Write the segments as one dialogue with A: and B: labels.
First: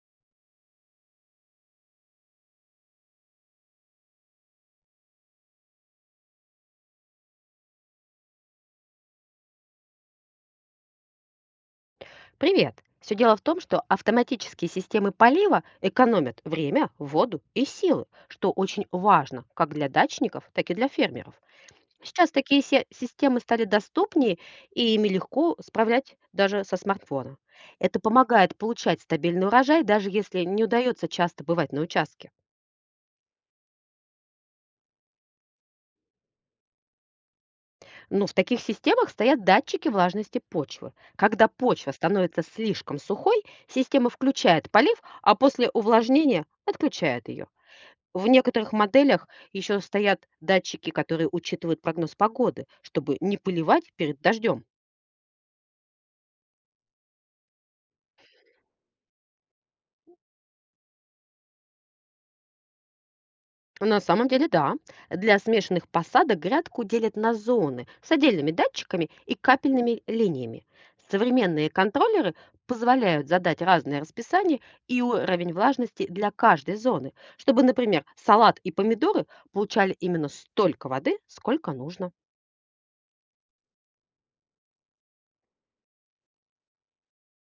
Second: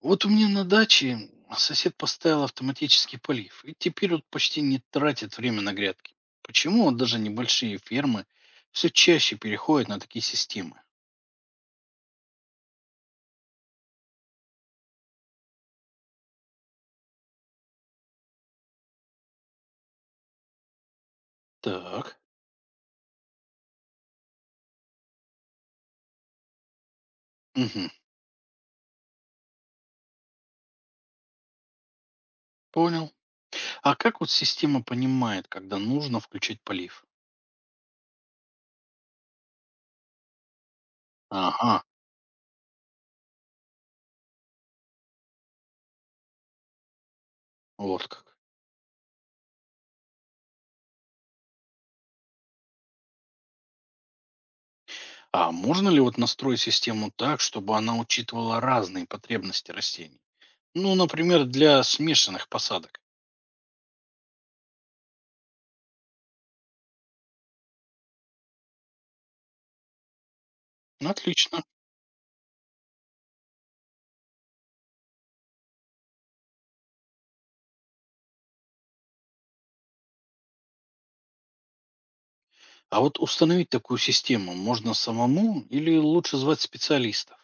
A: Вот у меня на даче сосед поставил автоматический полив, и теперь он почти не тратит время на грядки. Почему вот даже небольшие фермы все чаще переходят на такие системы?
B: Привет! Все дело в том, что автоматические системы полива экономят время, воду и силы, что очень важно как для дачников, так и для фермеров.
A: Так,
B: Сейчас такие системы стали доступнее и ими легко справлять даже со смартфона.
A: мгм,
B: Это помогает получать стабильный урожай, даже если не удается часто бывать на участке.
A: понял. А как вот система понимает, когда нужно включить полив?
B: Но в таких системах стоят датчики влажности почвы. Когда
A: Ага,
B: почва становится слишком сухой, система включает полив, а после увлажнения отключает ее.
A: вот
B: В
A: как.
B: некоторых моделях еще стоят датчики, которые учитывают прогноз погоды, чтобы не поливать перед дождем.
A: А можно ли вот настроить систему так, чтобы она учитывала разные потребности растений? Ну, например, для смешанных посадок.
B: На самом деле, да. Для смешанных посадок грядку делят на зоны с отдельными датчиками и капельными линиями.
A: Отлично.
B: Современные контроллеры позволяют задать разное расписание и уровень влажности для каждой зоны, чтобы, например, салат и помидоры получали именно столько воды, сколько нужно.
A: А вот установить такую систему можно самому или лучше звать специалистов?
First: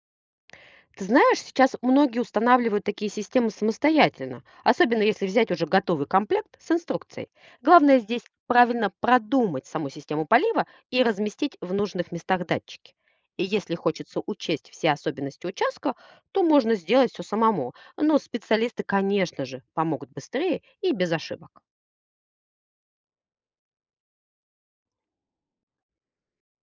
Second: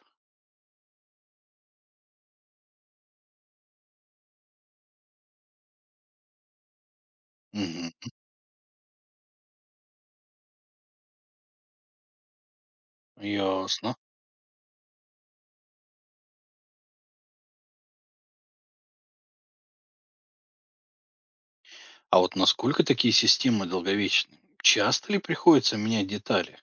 B: Ты знаешь, сейчас многие устанавливают такие системы самостоятельно, особенно если взять уже готовый комплект с инструкцией.
A: Мгм.
B: Главное здесь правильно продумать саму систему полива и разместить в нужных местах датчики. И если
A: Ясно.
B: хочется учесть все особенности участка, то можно сделать все самому. Но специалисты, конечно же, помогут быстрее и без ошибок.
A: А вот насколько такие системы долговечны? Часто ли приходится менять детали?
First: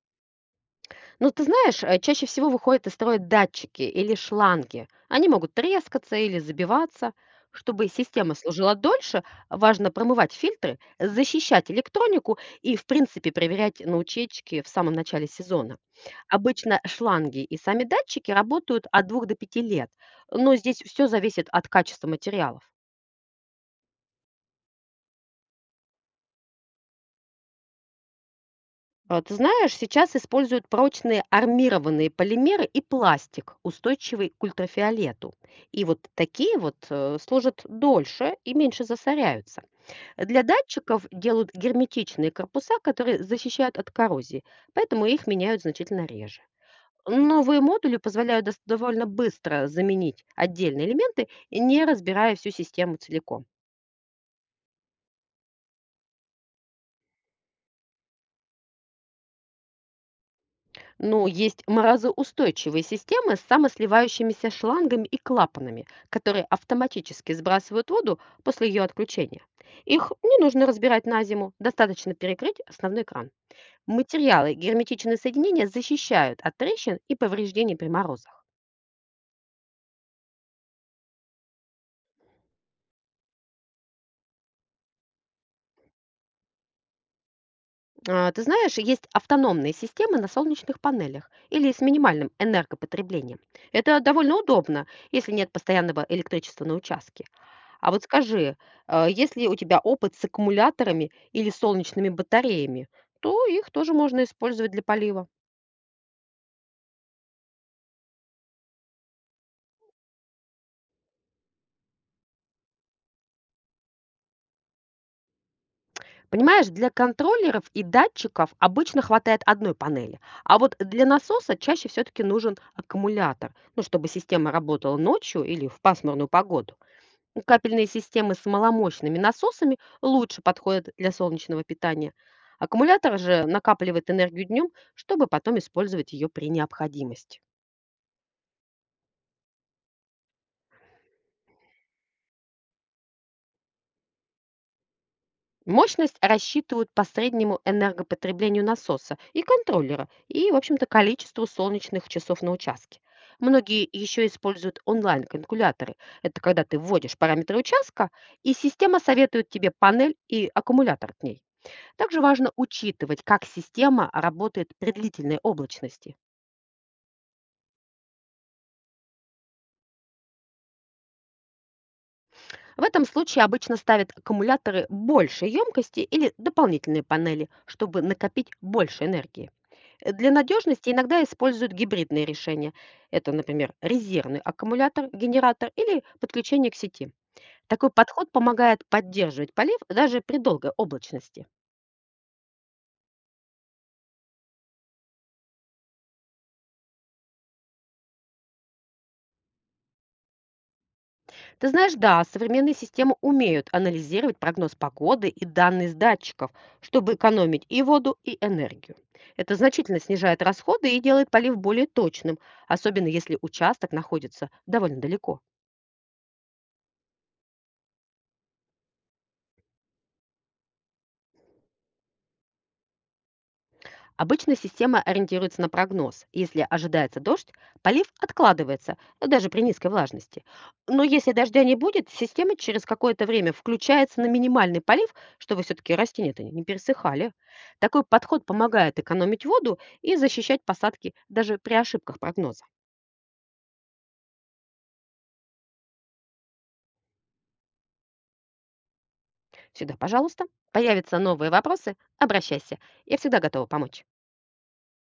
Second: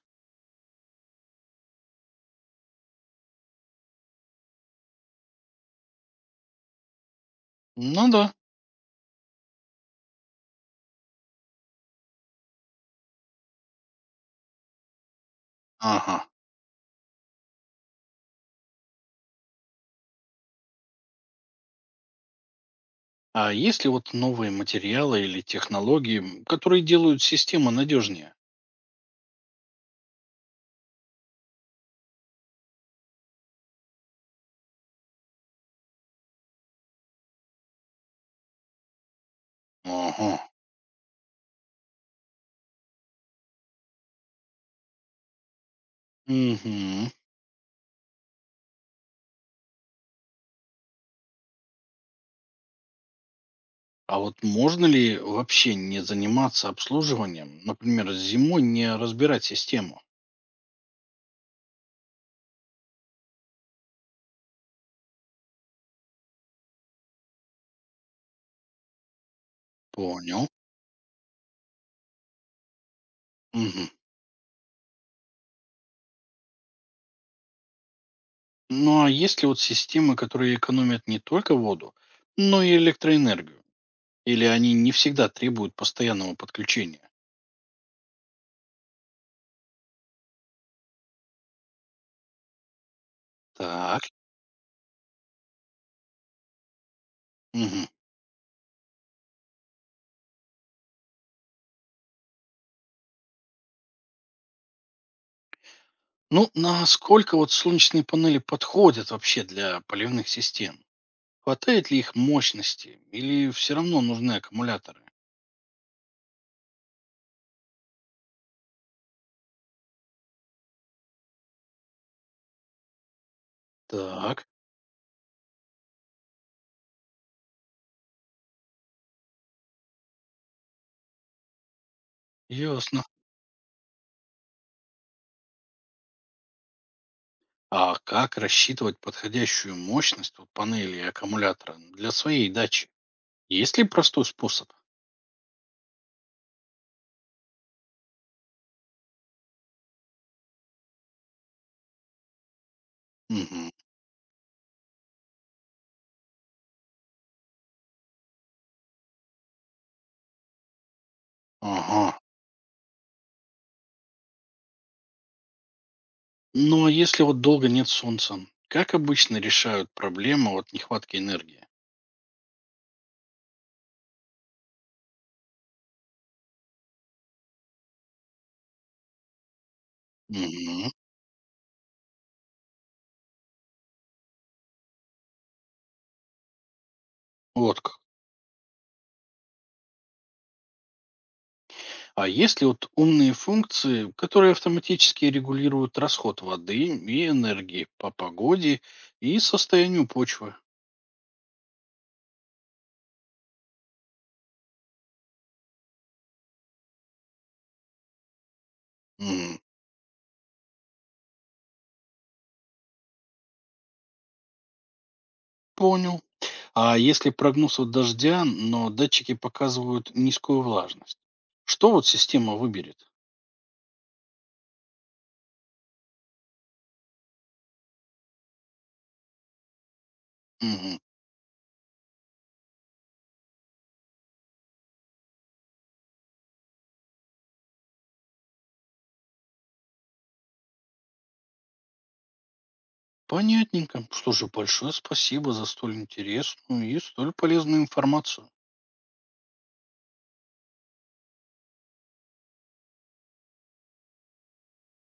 B: Но ты знаешь, чаще всего выходят из строя датчики или шланги. Они могут трескаться или забиваться. Чтобы
A: Ну да.
B: система служила дольше, важно промывать фильтры, защищать электронику и, в принципе, проверять на утечке в самом начале сезона.
A: Ага.
B: Обычно шланги и сами датчики работают от 2 до 5 лет, но здесь все зависит от качества материалов.
A: А есть ли вот новые материалы или технологии, которые делают систему надежнее?
B: Ты знаешь, сейчас используют прочные армированные полимеры и пластик, устойчивый к ультрафиолету. И вот такие вот служат дольше и меньше засоряются.
A: Ага.
B: Для датчиков делают герметичные корпуса, которые защищают от коррозии, поэтому их меняют значительно реже.
A: Угу.
B: Новые модули позволяют довольно быстро заменить отдельные элементы, не разбирая всю систему целиком.
A: А вот можно ли вообще не заниматься обслуживанием, например, зимой не разбирать систему?
B: Ну, есть морозоустойчивые системы с самосливающимися шлангами и клапанами, которые автоматически сбрасывают воду после ее отключения. Их не
A: Понял.
B: нужно разбирать на зиму, достаточно перекрыть основной кран.
A: Мгм.
B: Материалы и герметичные соединения защищают от трещин и повреждений при морозах.
A: Ну а есть ли вот системы, которые экономят не только воду, но и электроэнергию? Или они не всегда требуют постоянного подключения?
B: Ты знаешь, есть автономные системы на солнечных панелях или с минимальным энергопотреблением. Это
A: Так,
B: довольно удобно, если нет постоянного электричества на участке.
A: мгм.
B: А вот скажи, есть у тебя опыт с аккумуляторами или солнечными батареями, то их тоже можно использовать для полива.
A: Ну, насколько вот солнечные панели подходят вообще для поливных систем? Хватает ли их мощности? Или все равно нужны аккумуляторы?
B: Понимаешь, для контроллеров и датчиков обычно хватает одной панели, а вот для насоса чаще все-таки нужен аккумулятор, ну, чтобы
A: Так,
B: система работала ночью или в пасмурную погоду. Ну, капельные системы с маломощными насосами лучше подходят для солнечного питания.
A: ясно.
B: Аккумулятор же накапливает энергию днем, чтобы потом использовать ее при необходимости.
A: А как рассчитывать подходящую мощность вот панели и аккумулятора для своей дачи? Есть ли простой способ?
B: Мощность рассчитывают по среднему энергопотреблению насоса и контроллера и, в общем-то, количеству солнечных часов на участке.
A: Мгм.
B: Многие еще используют онлайн-калькуляторы. Это когда ты вводишь параметры участка, и система советует тебе панель и аккумулятор к ней.
A: Ага.
B: Также важно учитывать, как система работает при длительной облачности.
A: Ну а если вот долго нет солнца, как обычно решают проблему от нехватки энергии?
B: В этом случае обычно ставят аккумуляторы большей емкости или дополнительные панели, чтобы накопить больше энергии. Для надежности
A: Мгм.
B: иногда используют гибридные решения. Это, например, резервный аккумулятор, генератор или подключение к сети.
A: Вот
B: Такой
A: как.
B: подход помогает поддерживать полив даже при долгой облачности.
A: А есть ли вот умные функции, которые автоматически регулируют расход воды и энергии по погоде и состоянию почвы?
B: Ты знаешь, да, современные системы умеют анализировать прогноз погоды и данные с датчиков, чтобы экономить и воду, и энергию. Это
A: М,
B: значительно снижает расходы и делает полив более точным, особенно если участок находится довольно далеко.
A: Понял. А если прогноз от дождя, но датчики показывают низкую влажность, что вот система выберет?
B: Обычно система ориентируется на прогноз. Если ожидается дождь, полив откладывается, даже при низкой влажности.
A: Мгм.
B: Но если дождя не будет, система через какое-то время включается на минимальный полив, чтобы все-таки растения-то не пересыхали. Такой подход помогает экономить воду и защищать посадки даже при ошибках прогноза.
A: Понятненько. Что же, большое спасибо за столь интересную и столь полезную информацию.
B: Всегда, пожалуйста, появятся новые вопросы, обращайся. Я всегда готова помочь.